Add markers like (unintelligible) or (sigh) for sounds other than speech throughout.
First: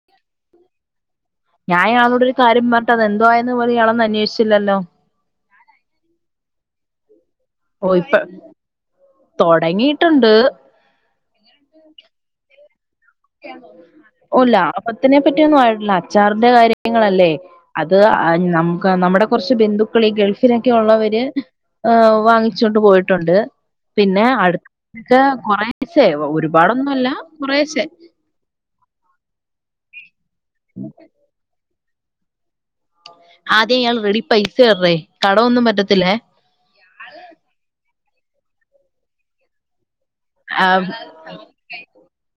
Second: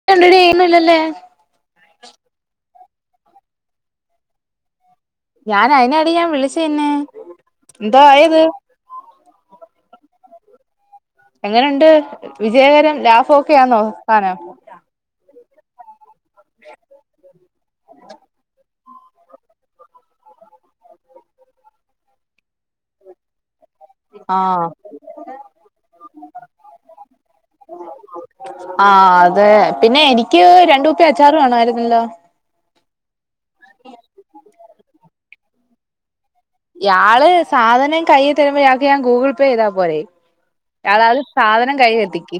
(unintelligible) ഞാൻ ഇയാളോട് ഒരു കാര്യം പറഞ്ഞിട്ട് അത് എന്തോയാന്ന് പോലും ഇയാളൊന്ന് അന്വേഷിച്ചില്ലല്ലോ? ഞാൻ അയിനാടി ഞാൻ വിളിച്ച നിന്നെ ഓ എന്തോ ഇപ്പൊ ആയത് തുടങ്ങിയിട്ടുണ്ട് എങ്ങനെയുണ്ട് വിജയകരം ലാഭൊക്കെയാന്നോ സാനം (unintelligible) പറ്റിയൊന്നും ആയിട്ടില്ല അച്ചാറിന്റെ കാര്യങ്ങളല്ലേ അത് ആഹ് നമ് നമ്മുടെ കുറച്ച് ബന്ധുക്കൾ ഈ ഗൾഫിലൊക്കെ ഉള്ളവര് വാങ്ങിച്ചോണ്ട് പോയിട്ടുണ്ട്. പിന്നെ ആഹ് അട്ക്ക കുറേശെ ഒരുപാടൊന്നും ഇല്ല കുറേശേ ആഹ് അതെ പിന്നെ എനിക്ക് രണ്ട് കുപ്പി അച്ചാറ് വേണമായിരുന്നല്ലോ? ആദ്യം ഇയാള് റെഡി പൈസ (unintelligible) കടം ഒന്നും പറ്റത്തില്ലേ ഇയാള് സാധനം കയ്യിൽ തരുമ്പോ ഇയാൾക്ക് ഞാൻ ഗൂഗിൾ പേ ചെയ്താ പോരെ ആ, (unintelligible) സാധനം കയ്യിലെത്തിക്ക്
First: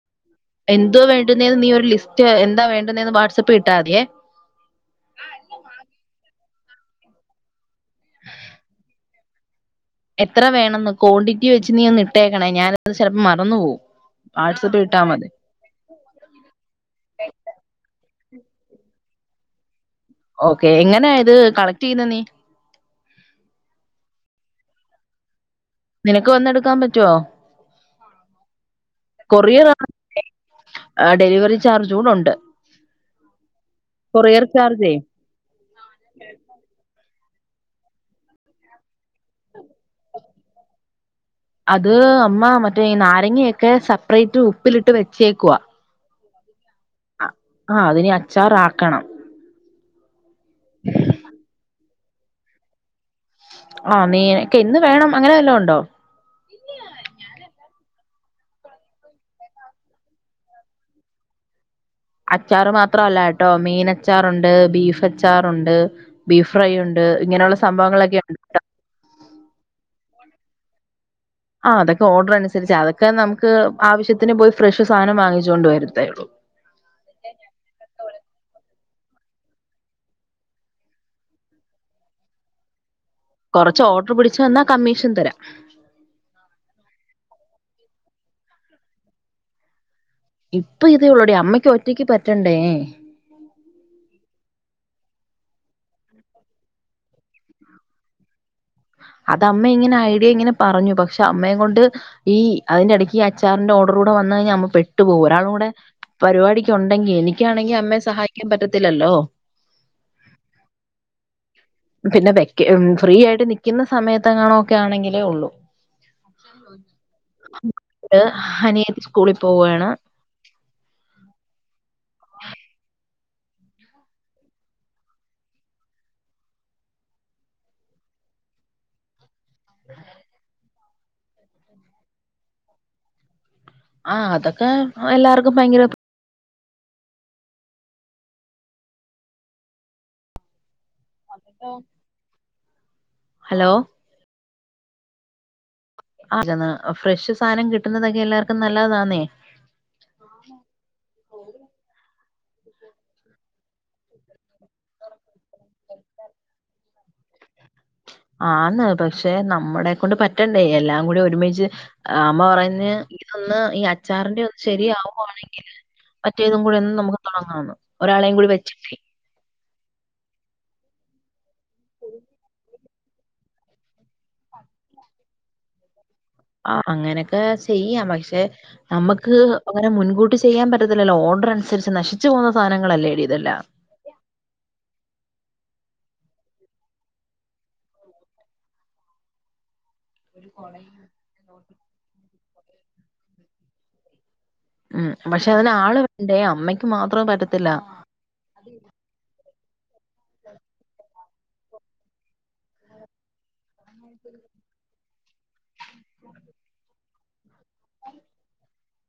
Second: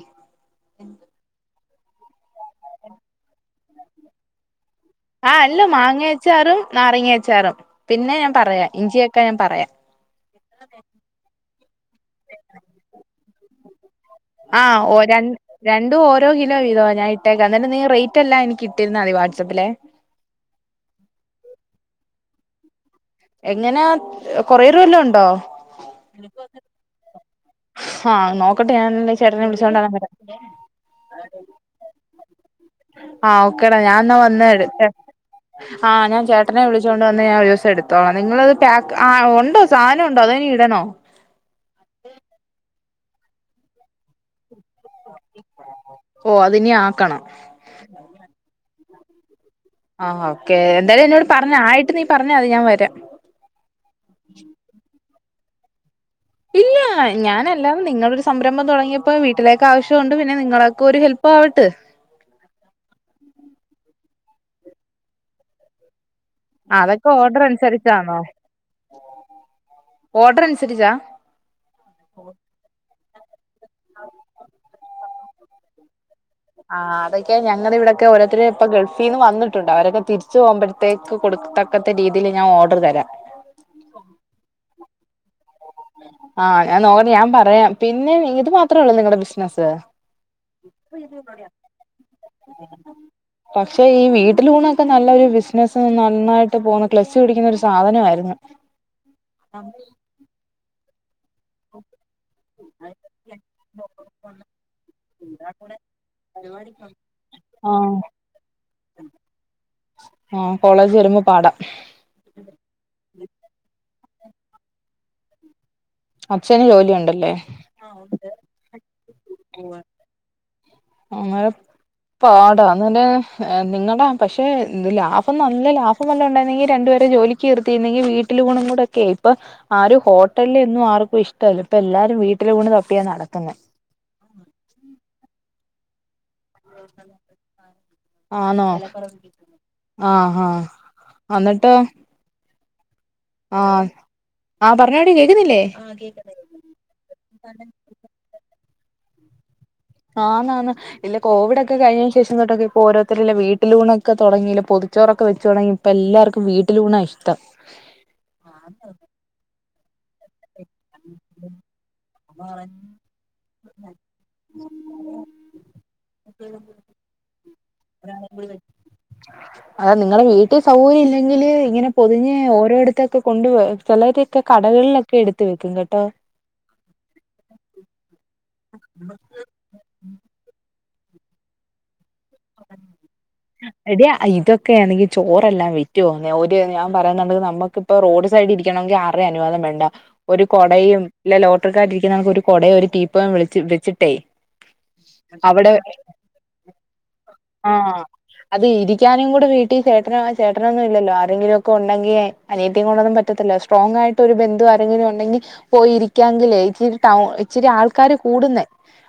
എന്തുവാ വേണ്ടുന്നേന്ന് നീ ഒരു ലിസ്റ്റ് എന്താ വേണ്ടുന്നേന്ന് വാട്സ്ആപ്പിൽ ഇട്ടാതിയേ ആഹ് അല്ല മാങ്ങ അച്ചാറും നാരങ്ങ അച്ചാറും പിന്നെ ഞാൻ പറയാം ഇഞ്ചിയൊക്കെ ഞാൻ പറയാം. എത്ര വേണെന്ന് ക്വാണ്ടിറ്റി വെച്ച് നീ ഒന്ന് ഇട്ടേക്കണേ ഞാനത് ചിലപ്പോം മറന്ന് പോകും. വാട്സആപ്പ് ആഹ് ഇട്ടാ മതി (unintelligible) രണ്ടും ഓരോ കിലോ വീതം ഞാൻ ഇട്ടേക്കാം എന്നിട്ട് നീ റേറ്റ് എല്ലാം എനിക്ക് ഇട്ടിരുന്നാൽ മതി വാട്സാപ്പിലെ ഓക്കെ എങ്ങനെയാ ഇത് കളക്ട് ചെയ്യുന്ന നീ? എങ്ങനാ കൊറിയർ വല്ലോ ഉണ്ടോ? നിനക്ക് വന്നെടുക്കാൻ പറ്റുവോ? ആഹ് നോക്കട്ടെ ഞാൻ അങ്ങനുണ്ടെങ്കി ചേട്ടനെ വിളിച്ചോണ്ടങ്ങാനം വരാം ആഹ് ഡെലിവറി ചാർജ് കൂടെ ഉണ്ട്. ആഹ് ഓക്കടാ ഞാൻന്നാ കൊറിയർ വന്നടുത്ത ചാർജേ ആഹ് ഞാൻ ചേട്ടനെ വിളിച്ചൊണ്ട് വന്ന് ഞാൻ ഓരോസം എടു തോള നിങ്ങളത് പാക്ക് ആ ഉണ്ടോ സാധനം ഉണ്ടോ അതനി ഇടണോ? അത് അമ്മ മറ്റേ ഈ നാരങ്ങയൊക്കെ സെപ്പറേറ്റ് ഉപ്പിലിട്ട് വെച്ചേക്വാ ഓ അതിനി ആക്കണം ആഹ് അതിനെ അച്ചാറ ആക്കണം ആഹ് ഓക്കെ എന്തായാലും എന്നോട് പറഞ്ഞ ആയിട്ട് നീ പറഞ്ഞ മതി ഞാൻ വരാം. ആഹ് നീനക്ക് എന്ന് വേണം അങ്ങനെ വല്ലാം ഉണ്ടോ. ഇല്ല ആഹ് ഞാനല്ലാം നിങ്ങളൊരു സംരംഭം തുടങ്ങിയപ്പോ വീട്ടിലേക്ക് ആവശ്യമുണ്ട്. പിന്നെ നിങ്ങളക്കെ ഒരു ഹെപ്പ് ആവട്ടെ. അച്ചാറ് മാത്രല്ല കേട്ടോ, മീൻ അച്ചാറുണ്ട് ബീഫ് അച്ചാറുണ്ട്. ബീഫ് ഫ്രൈ ഉണ്ട് ഇങ്ങനെയുള്ള സംഭവങ്ങളൊക്കെ ഉണ്ട്. ഓഡർ അനുസരിച്ചാ. ആഹ് അതൊക്കെ ഓർഡർ അനുസരിച്ചാ അതൊക്കെ നമുക്ക് ആവശ്യത്തിന് പോയി ഫ്രഷ് സാധനം വാങ്ങിച്ച കൊണ്ട് വരത്തേയുള്ളൂ. ആഹ് അതൊക്കെ ഞങ്ങള്. ഇവിടെയൊക്കെ ഓരോത്തര് ഇപ്പ ഗൾഫിന് വന്നിട്ടുണ്ട് അവരൊക്കെതിരിച്ചു പോകുമ്പോഴ ത്തേക്ക് കൊടുത്തക്കത്ത രീതിയിൽ ഞാൻ ഓർഡർ തരാം. കൊറച്ച് ഓർഡർ പിടിച്ചു തന്നാ കമ്മീഷൻ തരാം. ആഹ് ഞാൻ നോക്കട്ടെ ഞാൻ പറയാം. പിന്നെ ഇത് മാത്രേള്ളൂ നിങ്ങളുടെ ബിസിനസ്സ്. ഇപ്പൊ ഇതേ ഉള്ളൂടി അമ്മക്ക് ഒറ്റയ്ക്ക് പറ്റണ്ടേ. പക്ഷേ ഈ വീട്ടില് ഊണൊക്കെ നല്ലൊരു ബിസിനസ് നന്നായിട്ടുണ്ട് പോകുന്ന ക്ലച്ച് പിടിക്കുന്നൊരു സാധനമായിരുന്നു. അതമ്മ ഇങ്ങനെ ഐഡിയ ഇങ്ങനെ പറഞ്ഞു. പക്ഷെ അമ്മയെ കൊണ്ട് ഈ അതിന്റെ ഇടയ്ക്ക് ഈ അച്ചാറിന്റെ ഓർഡർ കൂടെ വന്ന്. കഴിഞ്ഞാ അമ്മ പെട്ടു പോകും ഒരാള് കൂട. പരിപാടിക്ക് ഉണ്ടെങ്കി എനിക്കാണെങ്കി ആഹ് അമ്മയെ സഹായിക്കാൻ പറ്റത്തില്ലല്ലോ. ആഹ് കോളേജിൽ വരുമ്പോ പാടാം. പിന്നെ വെക്ക ഫ്രീ ആയിട്ട് നിക്കുന്ന സമയത്ത്അങ്ങണേ ഒക്കെ ആണെങ്കിലേ ഉള്ളൂ. അച്ഛന് ജോലിയുണ്ടല്ലേ അനിയൻ സ്കൂളിൽ പോവേണ്. അങ്ങനെ പാടാണന് നിങ്ങളടാ പക്ഷെ ലാഭം നല്ല ലാഭം. അപോവല്ലം ഉണ്ടെങ്കി രുണ്ടു പേരെക്ക ജോലിക്ക് നിർത്തിയെങ്കിൽ വീട്ടിൽ ഊണും കൂടെക്കെ ആയി ഇപ്പൊ ആരും ഹോട്ടലിന്നും ആർക്കും ഇഷ്ടമല്ല. ഇപ്പ എല്ലാരും വീട്ടില് ഊണ് തപ്പിയാ നടക്കുന്ന. ആഹ് അതൊക്കെ എല്ലാർക്കും ഭയങ്കര. ആണോ ആഹ് ആഹ്. അന്നിട്ട് ഹലോ ആഹ് ആ പറഞ്ഞോടി കേൾക്കുന്നില്ലേ. ഫ്രഷ് സാധനം കിട്ടുന്നതൊക്കെ എല്ലാവർക്കും നല്ലതാന്നേ. ആന്നാണ്. ഇല്ല കോവിഡ് കഴിഞ്ഞ ശേഷം തൊട്ടക്കെ ഇപ്പോ ഓരോരുത്തരെല്ലാം വീട്ടിലൂണൊക്കെ തുടങ്ങിലെ പൊതിച്ചോറൊക്കെ വച്ച് തുടങ്ങങ്കി ഇപ്പ എല്ലാർക്കും വീട്ടില് ഊണാ ഇഷ്ടം. ആന്ന് പക്ഷെ നമ്മുടെക്കൊണ്ട് പറ്റണ്ടേ എല്ലാം കൂടി ഒരുമിച്ച്. ആ അമ്മ പറയുന്ന ഇതൊന്ന് ഈ അച്ചാറിന്റെ ഒന്ന് ശരിയാവുവാണെങ്കിൽ മറ്റേതും കൂടെ ഒന്നു നമുക്ക് താങ്ങാന്ന്. ഒരാളെയും കൂടി വച്ചിട്ടെ. അത് നിങ്ങളുടെ വീട്ടിൽ സൗകര്യം ഇല്ലെങ്കില് ഇങ്ങനെ പൊതിഞ്ഞ് ഓരോടത്ത കൊണ്ട് പോയി, ചിലരൊക്കെ കടകളിലൊക്കെ എടുത്ത് വെക്കും കേട്ടോ. ആഹ് അങ്ങനെയൊക്കെ ചെയ്യാം. പക്ഷെ നമക്ക് അങ്ങനെ മുൻകൂട്ടി ചെയ്യാൻ പറ്റത്തില്ലല്ലോ. ഓർഡർ അനുസരിച്ച് നശിച്ചു പോകുന്ന സാധനങ്ങളല്ലേടി ഇതെല്ലാം. എടി. ഇതൊക്കെയാണെങ്കിൽ ചോറെല്ലാം വിറ്റു പോകുന്ന ഒരുര് ഞാൻ പറയുന്നുണ്ടെങ്കിൽ നമ്മുക്ക് ഇപ്പൊ റോഡ് സൈഡി ഇരിക്കണങ്കി ആരുടെയും അനുവാദം വേണ്ട ഒരു കുടയും ഇല്ല ലോട്ടറിക്കാർ ഇരിക്കുന്ന കണക്ക് ഒരു കുടയും ഒരു റ്റിപോയും വിളിച്ച് വെച്ചിട്ടേ ഉം പക്ഷെ അതിനാള് അവിടെ വേണ്ടേ അമ്മയ്ക്ക് മാത്രം അ പറ്റത്തില്ല ആഹ് അത് ഇരിക്കാനും കൂടെ വീട്ടി ചേട്ടന് ചേട്ടനൊന്നും ഇല്ലോ ആരെങ്കിലും ഉണ്ടെങ്കി അനിയത്തി കൊണ്ടൊന്നും പറ്റത്തില്ല സ്ട്രോങ് ആയിട്ട് ഒരു ബന്ധു ആരെങ്കിലും ഉണ്ടെങ്കി പോയിരിക്കാങ്കിലെ ഇച്ചിരി ടൗ ഇച്ചിരി ആൾക്കാര് കൂടുന്നേ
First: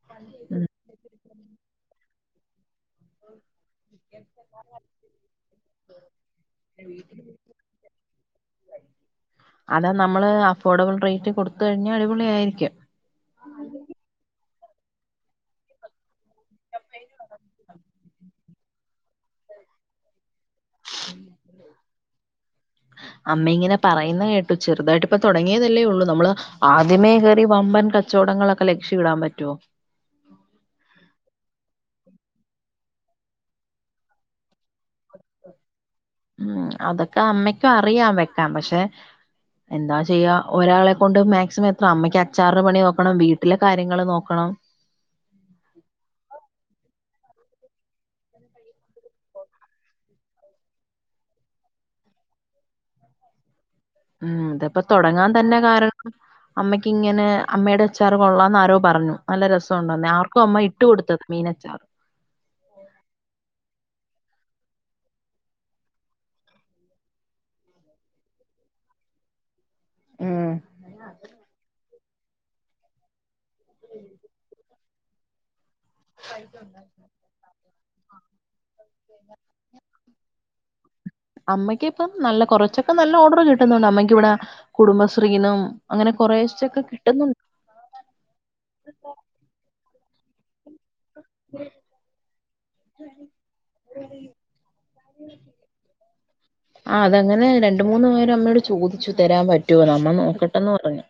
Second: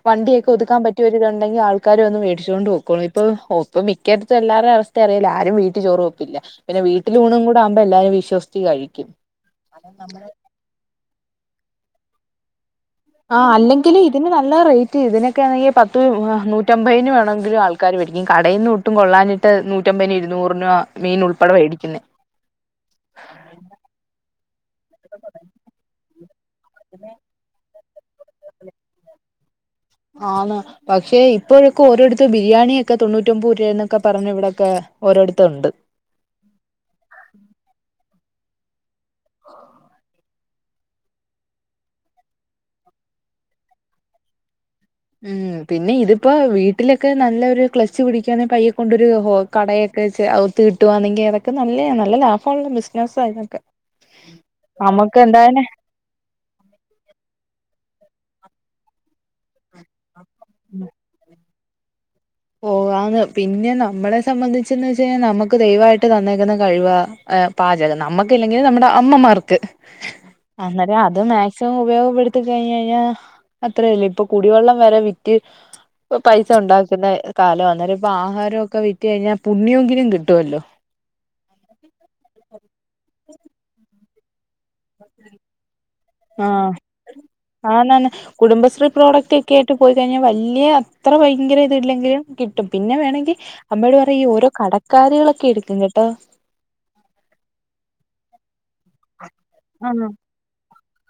വണ്ടിയൊക്കെ ഉം ഒതുക്കാൻ പറ്റിയൊരു ഇതുണ്ടെങ്കി ആൾക്കാരെ ഒന്ന് മേടിച്ചുകൊണ്ട് പോകോളും ഇപ്പ ഓപ്പ് മിക്ക ഇടത്തും എല്ലാവരുടെ അവസ്ഥ അറിയില്ല ആരും വീട്ടി ചോറ് വയ്ക്കില്ല പിന്നെ വീട്ടില് ഊണ് കൂടെ ആകുമ്പോ എല്ലാരും വിശ്വസിച്ച് കഴിക്കും അതാ അത് നമ്മുടെ നമ്മള് അഫോർഡബിൾ റേറ്റ് കൊടുത്ത് കഴിഞ്ഞ അടിപൊളിയായിരിക്കും. ആഹ് അല്ലെങ്കിലും ഇതിന് നല്ല റേറ്റ് ഇതിനൊക്കൊണെങ്കി പത്ത് നൂറ്റമ്പതിന് വേണെങ്കിലും ആൾ ആൾക്കാര് മേടിക്കും കടയിന്ന് ഒട്ടും കൊള്ളാനിട്ട് നൂറ്റമ്പതിനന് ഇരുന്നൂറിനോ മീൻ ഉൾപ്പെടെ വേടിക്കുന്നെ അമ്മ ഇങ്ങനെ പറയുന്ന കേട്ടു ചെറുതായിട്ട് ഇപ്പ തുടങ്ങിയതല്ലേ ഉള്ളൂ നമ്മള് ആദ്യമേ കയറി വമ്പൻ കച്ചവടങ്ങളൊക്കെ ലക്ഷ്യ ഇടാൻ പറ്റുവോ ആന്ന് പക്ഷേ ഇപ്പോഴൊക്കെ ഓരോടത്തും ബിരിയാണിയൊക്കെ തൊണ്ണൂറ്റി ഒമ്പത് രൂപയ എന്നൊക്കെ പറഞ്ഞ ഇവിടൊക്കെ ഓരോടത്തും ഉണ്ട് ഉം അതൊക്കെ അമ്മക്കും അറിയാം വെക്കാ പക്ഷെ എന്താ ചെയ്യുക ഒരാളെ കൊണ്ട് മാക്സിമം എത്ര അമ്മക്ക് അച്ചാറിടെ പണി നോക്കണം വീട്ടിലെ കാര്യങ്ങൾ നോക്കണം ഉം പിന്നെ ഇതിപ്പോ വീട്ടിലൊക്കെ നല്ലൊരു ക്ലച്ച് പിടിക്കുകവാന്നെ പയ്യെ കൊണ്ടരു ഹോ കടയൊക്കെച്ച് ഒത്ത് കിട്ടുവാന്നെങ്കി അതൊക്കെ നല്ല നല്ല ലാഭമുള്ള ബിസിനസ്സ് അതൊക്കെ ഉം ഇതപ്പോ തുടങ്ങാൻ തന്നെ കാരണം അമ്മയ്ക്ക ഇങ്ങനെ അമ്മയുടെ അച്ചാർ കൊള്ളാംന്ന് ആരോ പറഞ്ഞു നല്ല രസ ണ്ടെന്ന് ആർക്കും അമ്മ ഇട്ട കൊടുത്തത് മീനച്ചാറ് ഓ ആന്ന് പിന്നെ നമ്മളെ സംബന്ധിച്ചെന്ന് വെച്ച കഴിഞ്ഞാൽ നമുക്ക് ദൈവായിട്ട് തന്നേക്കുന്ന കഴിവ ആഹ് പാചകം നമ്മുക്കില്ലെങ്കി നമ്മുടെ അമ്മമാർക്ക് അന്നേരം അത് മാക്സിമം ഉപയോഗപ്പെടുത്തി കഴിഞ്ഞഴിഞ്ഞാ അത്രല്ല ഇപ്പൊ കുടിവെള്ളം വരെ വിറ്റ് പൈസ ഉണ്ടാക്കുന്ന കാലം അന്നേരം ഇപ്പ ആഹാരം ഒ ഒക്കെ വിറ്റ് കഴിഞ്ഞ പുണ്യങ്കിലും കിട്ടുമല്ലോ അമ്മയ്ക്ക ഇപ്പ നല്ല കൊറച്ചൊക്കെ നല്ല ഓർഡർ കിട്ടുന്നുണ്ട് അമ്മയ്ക്ക് ഇവിടെ കുടുംബശ്രീനും അങ്ങനെ കുറേശ്ച്ചൊക്കെ കിട്ടുന്നുണ്ട് ആനന്നെ കുടുംബശ്രീ പ്രോഡക്റ്റ് ഒക്കെ ആയിട്ട് പോയി കഴിഞ്ഞാൽ വല്യ അത്ര ഭയങ്കര ഇത് ഇല്ലെങ്കിലും കിട്ടും പിന്നെ വേണങ്കി അമ്മയൊട് പറയും ഈ ഓരോ കടക്കാരികളൊക്കെ എടുക്കും കേട്ടോ ആഹ് അതങ്ങനെ രണ്ട് മൂന്ന് പേര് അമ്മയോട് ചോദിച്ചു തരാൻ പറ്റുവോന്ന് ആഹ് അമ്മ നോക്കട്ടെന്ന് പറഞ്ഞു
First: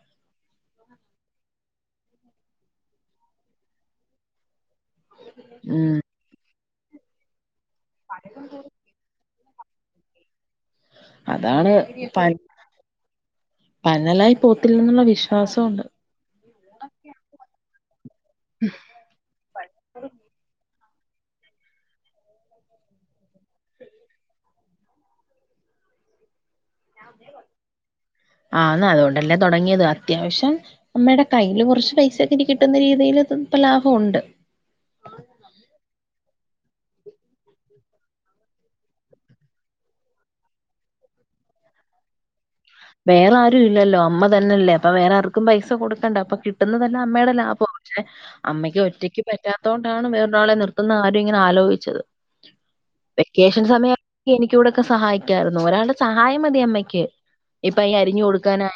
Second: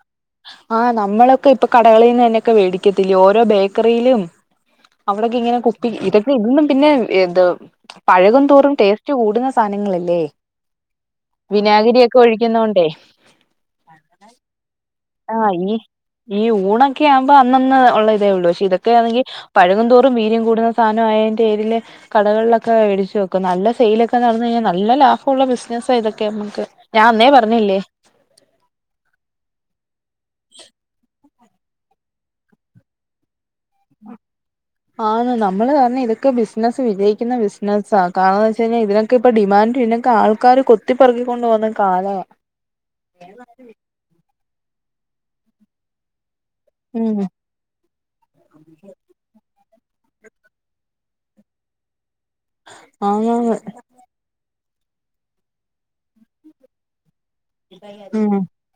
ആഹ് നമ്മളൊക്കെ ഇപ്പൊ കടകളിന്ന് തന്നെയൊക്കെ വേടിക്കത്തില്ലിയൊ ഓരോ ബേക്കറിലും അവിടെക്കെ ഇങ്ങനെ കുപ്പി ഉം ഇതൊക്കെ ഇതൊന്നും പിന്നെ എത് പഴകും തോറും ടേസ് സ്റ്റ് കൂടുന്ന സാധനങ്ങളല്ലേ അതാണ് വിനാഗിരി ഒക്കെ ഒഴിക്കുന്നോണ്ടേ പനലായി പോത്തില്ലന്നുള്ള വി ആഹ് ഈ ഈ ഊണൊക്കെ ആവുമ്പോ അന്നന്ന് ഉള്ള ഇതേ ഉള്ളൂ പക്ഷെ ഇതൊക്കെയാന്നെങ്കി പഴുകും തോറും വീര്യം കൂടുന്ന സാധനം ആയതിന്റെ ഏരില് കടകളിലൊക്കെ മേടിച്ച് വെക്കും നല്ല സെയിലൊക്കെ നടന്നഴിഞ്ഞാ നല്ല ലാഭമുള്ള ബിസിനസ ഇതൊക്കെ നമുക്ക് ഞാൻ അന്നേ പറഞ്ഞില്ലേ ആന്ന് അതുകൊണ്ടല്ലേ തുടങ്ങിയത് അത്യാവശ്യം അമ്മയുടെ കയ്യിൽ കുറച്ച് പൈസൊക്കെ ഇനി കിട്ടുന്ന രീതിയില് ഇപ്പൊ ലാഭമുണ്ട് ആണ് നമ്മള് പറഞ്ഞ ഇതക്കെ ബിസിനസ് വിജയിക്കുന്ന ബിസിനസ കാരണം എന്ന് വെച്ചഴിഞ്ഞ ഇതിനെ ക്ക്പ്പ ഡിമാൻഡ്യുന്നൊക്കെ ആൾക്കാര് കൊത്തിപ്പറുകിക്കൊണ്ട് പോന്ന കാലവാ വേറെ ആരും ഇല്ലല്ലോ അമ്മ തന്നെല്ലേ അപ്പൊ വേറെ ആർക്കും പൈസ കൊടുക്കണ്ട അപ്പൊ കി പട്ടുന്നതന്നെ ഉം അമ്മയുടെ ലാഭം ക്ഷെ അമ്മയ്ക്ക് ഒറ്റക്ക് പറ്റാത്തോണ്ടാണ് വേറൊരാളെ നിർത്തുന്ന ആരും ഇങ്ങനെ ആലോയ്ച്ചത് ആന്നാന്ന് വെക്കേഷൻ സമയ എനിക്കൂടെക്കെ സഹായിക്കായിരുന്നു ഒരാളുടെ സഹായം മതി അമ്മയ്ക്ക് ഇപ്പൊ അയി അരിഞ്ഞു കൊടുക്കാനായ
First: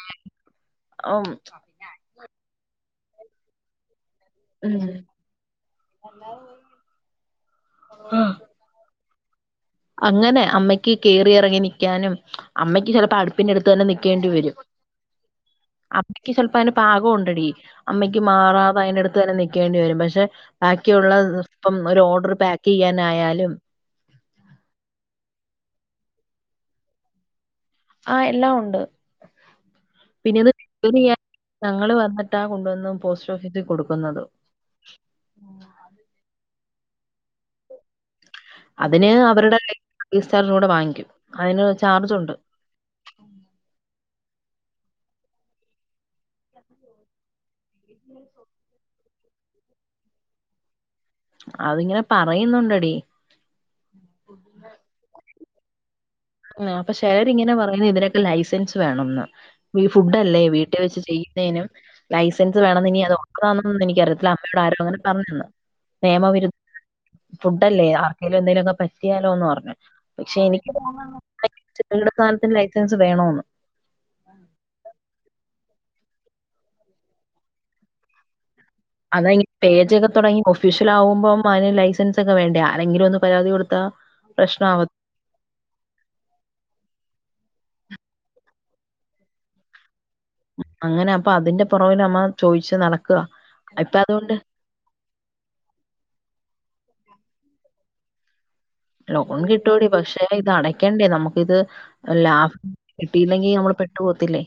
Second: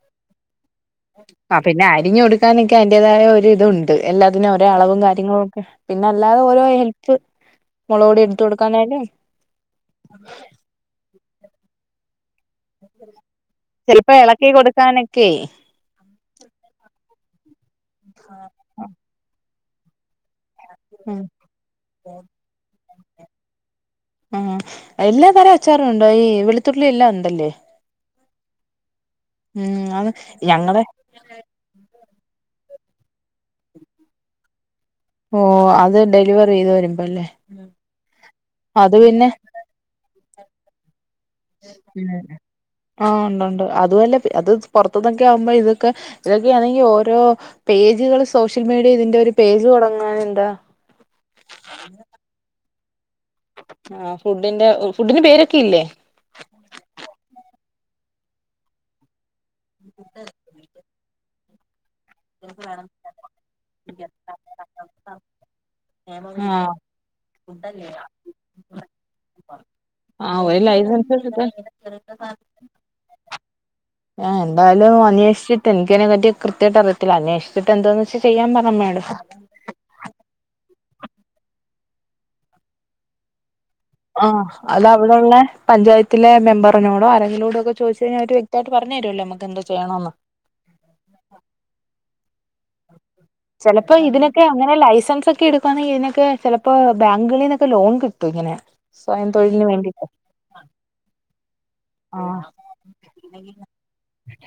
ആഹ് പിന്നെ അരിഞ്ഞു കൊടുക്കാനൊക്കെ അതിന്റേതായ ഒര് ഇതുണ്ട് എല്ലാ തിന് ഉം ഒരളവും കാര്യങ്ങളും ഒക്കെ പിന്നെ അല്ലാതെ ഓരോ ഹെൽപ് മുളകോടി എടുത്ത കൊടുക്കാനായാലും അങ്ങനെ അമ്മയ്ക്ക് കേറിയിറങ്ങി നിക്കാനും അമ്മയ്ക്ക് ചിലപ്പോ അടുപ്പിന്റെറെ അടുത്ത് തന്നെ ചിലപ്പോ നക്കേണ്ടി ഇളക്കി വരും കൊടുക്കാനൊക്കെ അമ്മയ്ക്ക് ചെലപ്പോ അതിന് പാകം ഉണ്ടടി അമ്മയ്ക്ക് മാറാതെ അയ്ന്റെ അടുത്ത് തന്നെ നിക്കേണ്ടി വരും പക്ഷെ ബാക്കിയുള്ള ഉം ഇപ്പം ഒരു ഓർഡർ പാക്ക്യ്യാനായാലും ഉം എല്ലാ തരം അച്ചാറുണ്ടോ ഈ വെളുത്തുള്ളി എല്ലാം ഉണ്ടല്ലേ ആഹ് എല്ലാം ഉണ്ട് ഉം അത് പിന്നെത് ഞങ്ങളടെ (unintelligible) ഞങ്ങള് വന്നിട്ടാ കൊണ്ടോന്ന് പോസ്റ്റ് ഓഫീസിൽ കൊടുക്കുന്നുന്നത് ഓഹ് അത് ഡെലിവറിയ്ത് വരുമ്പോല്ലേ അതിന് അവരുടെ സർവീസ് ചാർജൂടെ വാങ്ങിക്കും അതിന് ഉം ചാർജുണ്ട് ആഹ് ഉണ്ടൊണ്ട് അതുല്ല അത് പുറത്തന്നൊക്കെ ആവുമ്പോ ഇതൊക്കെ ഇതൊക്കെയാണെങ്കി ഓരോ പേജുകൾ സോഷ്യൽ മീഡിയേൽ ഇതിന്റെ ഒരു പേജ് തുടങ്ങാഞ്ഞെന്താ അതിങ്ങനെ പറയുന്നുണ്ടെടീ ആ ഫുഡിന്റെ ഫുഡിന് പേരൊക്കെയില്ലേ ആഹ് അപ്പൊ ചെലരിങ്ങനെ പറയുന്നു ഇതിനൊക്കെ ലൈസൻസ് വേണംന്ന് ഫുഡ് അല്ലേ വീ ട്ട് വെച്ച് ചെയ്യുന്നേനും ലൈസൻസ് വേണംന്ന് ഇനി അത് ഉണ്ടതാണൊന്നന്ന് എനിക്കറിയത്തില്ല അമ്മയോട് ആരോ അങ്ങനെ പറഞ്ഞെന്ന് നിയമവിരു ആഹ് ഫുഡല്ലേ ആർക്കെലും എന്തെങ്കിലൊക്കെ പറ്റിയാലോന്നറഞ്ഞു പക്ഷെ ആഹ് ഒരു എനിക്ക് ലൈസൻസ് തോന്നന്ന് കിട്ടാൻ (inaudible) ചെറുകിട സ്ഥാനത്തിന് ലൈസൻസ് വേണോന്ന് എന്തായാലും അന്വേഷിച്ചിട്ട് എനിക്കതിനെ പറ്റിയിട്ട് കൃത്യായിട്ട് അറിയത്തില്ല അന്വേഷിച്ചിട്ട് എന്താന്ന് വെച്ചാ ചെയ്യാൻ പറമ്മയോട് അതായിനി പേജൊക്കെ തുടങ്ങി ഓഫീഷ്യൽ ആകുമ്പം അതിന് ലൈസൻസ് ഒക്കെ വേണ്ടേ ആരെങ്കിലും ഒന്ന് പരാതി കൊടുത്താ ആഹ് അത ഇവിടെള്ള പഞ്ചായത്തിലെ മെമ്പറിനോടോ ആരെങ്കിലോടൊക്കെ ചോദിച്ചെഴിഞ്ഞാൽ അവര് വ്യക്തവായിട്ട് പറഞ്ഞു തരൊല്ലോ നമ്മക്ക് എന്തൊ ചെയ്യണോന്ന് അങ്ങനെ അപ്പൊ അതിന്റെ പുറവൽ അമ്മ ചോയിച്ച് നട ചെലപ്പോ ഇതിനൊക്കെ ഇങ്ങനെ ലൈസൻസ് ഒക്കെ എടുക്കുവാണെങ്കി ഇതിനൊക്കെ ചെലപ്പോ ബാങ്കുകളിന്നൊക്കെ ലോൺ കിട്ടും ഇങ്ങനെ സ്വയം ലോൺ തൊഴിലിന് കിട്ടൂടി. വേണ്ടിയിട്ട് പക്ഷെ ഇത് അടയ്ക്കേണ്ടേ നമുക്കിത് ആഹ് ലാഭം കിട്ടിയില്ലെങ്കി നമ്മൾ പെട്ടു പോകത്തില്ലേ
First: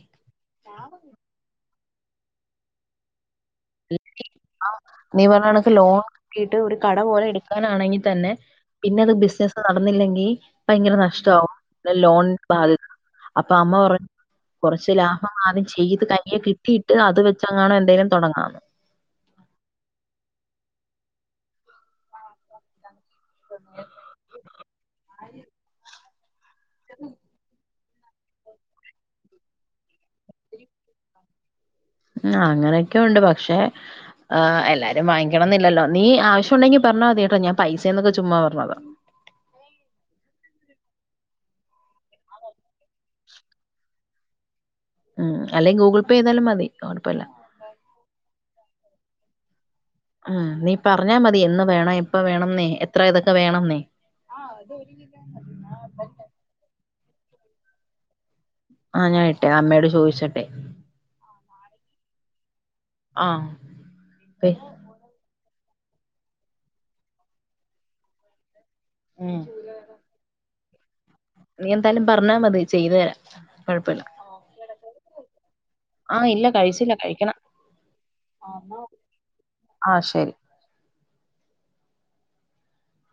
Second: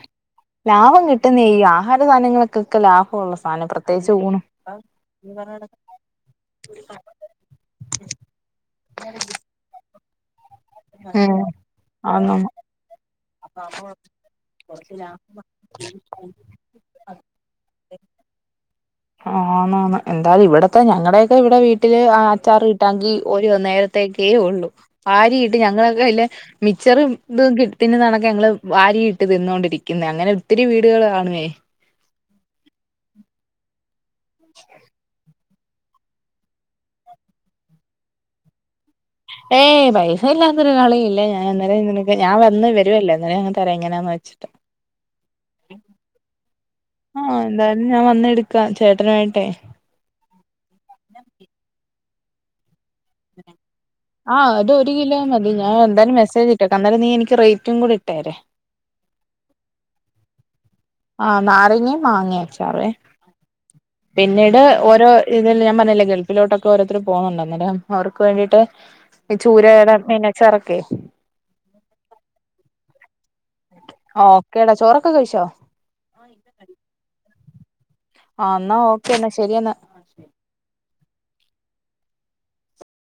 ലാഭം കിട്ടുന്നേ ഈ ആഹാര സാധനങ്ങൾക്കൊക്കെ ലാഭവൊള്ള ആഹ് നീ പറഞ്ഞ കണക്ക് ലോൺ കിട്ടിട്ട് ഒരു കട പോലെ എടുക്കാനാണെങ്കി തന്നെ പിന്നെ അത് ബിസിനസ് നടന്നില്ലെങ്കി ഭയങ്കര ഉം നഷ്ടാവും പിന്നെ ലോൺ ആന്ന് ആന്ന് ബാധ്യത അപ്പൊ അമ്മ പറഞ്ഞു കൊറച്ച് ലാഭം ആദ്യം ചെയ്ത് കയ്യേൽ കി ട്ടിയിട്ട് അത് വെച്ചെങ്ങാണോ എന്തെലും തൊടങ്ങാമെന്ന് ആഹ് ആന്നാന്ന് എന്തായാലും ഇവിടത്തെ ഞങ്ങടെയൊക്കെ ഇവിടെ വീട്ടില് അച്ചാറ് കിട്ടാങ്കി ഓരോ നേരത്തേക്കേ ഉള്ളു വാരി ഇട്ട് ഞങ്ങളൊക്കെ അല്ല മിച്ചർ ഇതും കി ത്തിന് കണക്കെ ഞങ്ങള് വാരി ഇട്ട് തിന്നോണ്ടിരിക്കുന്നേ അങ്ങനെ ഒത്തിരി വീടുകള് കാണുവേ ഉം അങ്ങനെയൊക്കെയൊണ്ട് പക്ഷെ ആഹ് എല്ലാരും വാങ്ങി ക്കണന്നില്ലല്ലോ നീ ആവശ്യ ഒണ്ടെങ്കി പറഞ്ഞാ മതി കേട്ടോ ഞാൻ പൈസയെന്നൊക്കെ ചുമ്മാ പറഞ്ഞതാ ഏയ് പൈസ ഇല്ലാത്തൊരു കളിയില്ലേ ഞാൻ ഇന്നലെ നിനക്ക് ഞാൻ വന്ന് വെ രുവല്ലെ അന്നേരം അങ്ങ് തരാ എങ്ങനെയാന്ന് വെച്ചിട്ട് ഉം അല്ലെങ്കി ഗൂഗിൾ പേ ചെയ്താലും മതി കൊഴപ്പയില്ലാ ആഹ് എന്തായാലും ഞാൻ വന്നെടുക്കാം ചേട്ടനുവായിട്ടേ ഉം നീ പറഞ്ഞാ മതി എന്ന് വേണം എപ്പം വേണന്നെ എത്ര ഇതൊക്കെ വേണന്നെ ആഹ് അത് ഒരു കിലോ മതി ഞാൻ എന്തായാലും മെസജ്ട്ടേക്കാ അന്നേരം നീ എനിക്ക് റേറ്റും കൂടെ ഇട്ടേരേ ആഹ് ഞാനിട്ടേ അമ്മയോട് ചോദിച്ചിട്ടെ ആഹ് നാരങ്ങയും മാങ്ങ അച്ചാറുവേ ആഹ് പിന്നീട് ഓരോ ഇതില് ഞാൻ പറഞ്ഞില്ലേ ഗൾഫിലോട്ടൊക്കെ ഓരോരുത്തർ പോന്നൊണ്ട് അന്നേരം അവർക്ക് വേണ്ടിയിട്ട് ഈ ഉം ചൂരേടെ മീനച്ചാറൊക്കെ നീ എന്തായാലും പറഞ്ഞാ മതി ചെയ്ത് തരാം കൊഴപ്പയില്ലാ ഓക്കേടാ ചോറൊക്കെ കഴിച്ചോ ആഹ് ഇല്ല കഴിച്ചില്ല കഴിക്കണം ആഹ് ഇന്നാ ഓക്കെ എന്നാ ശെരിയെന്നാ ആഹ് ശരി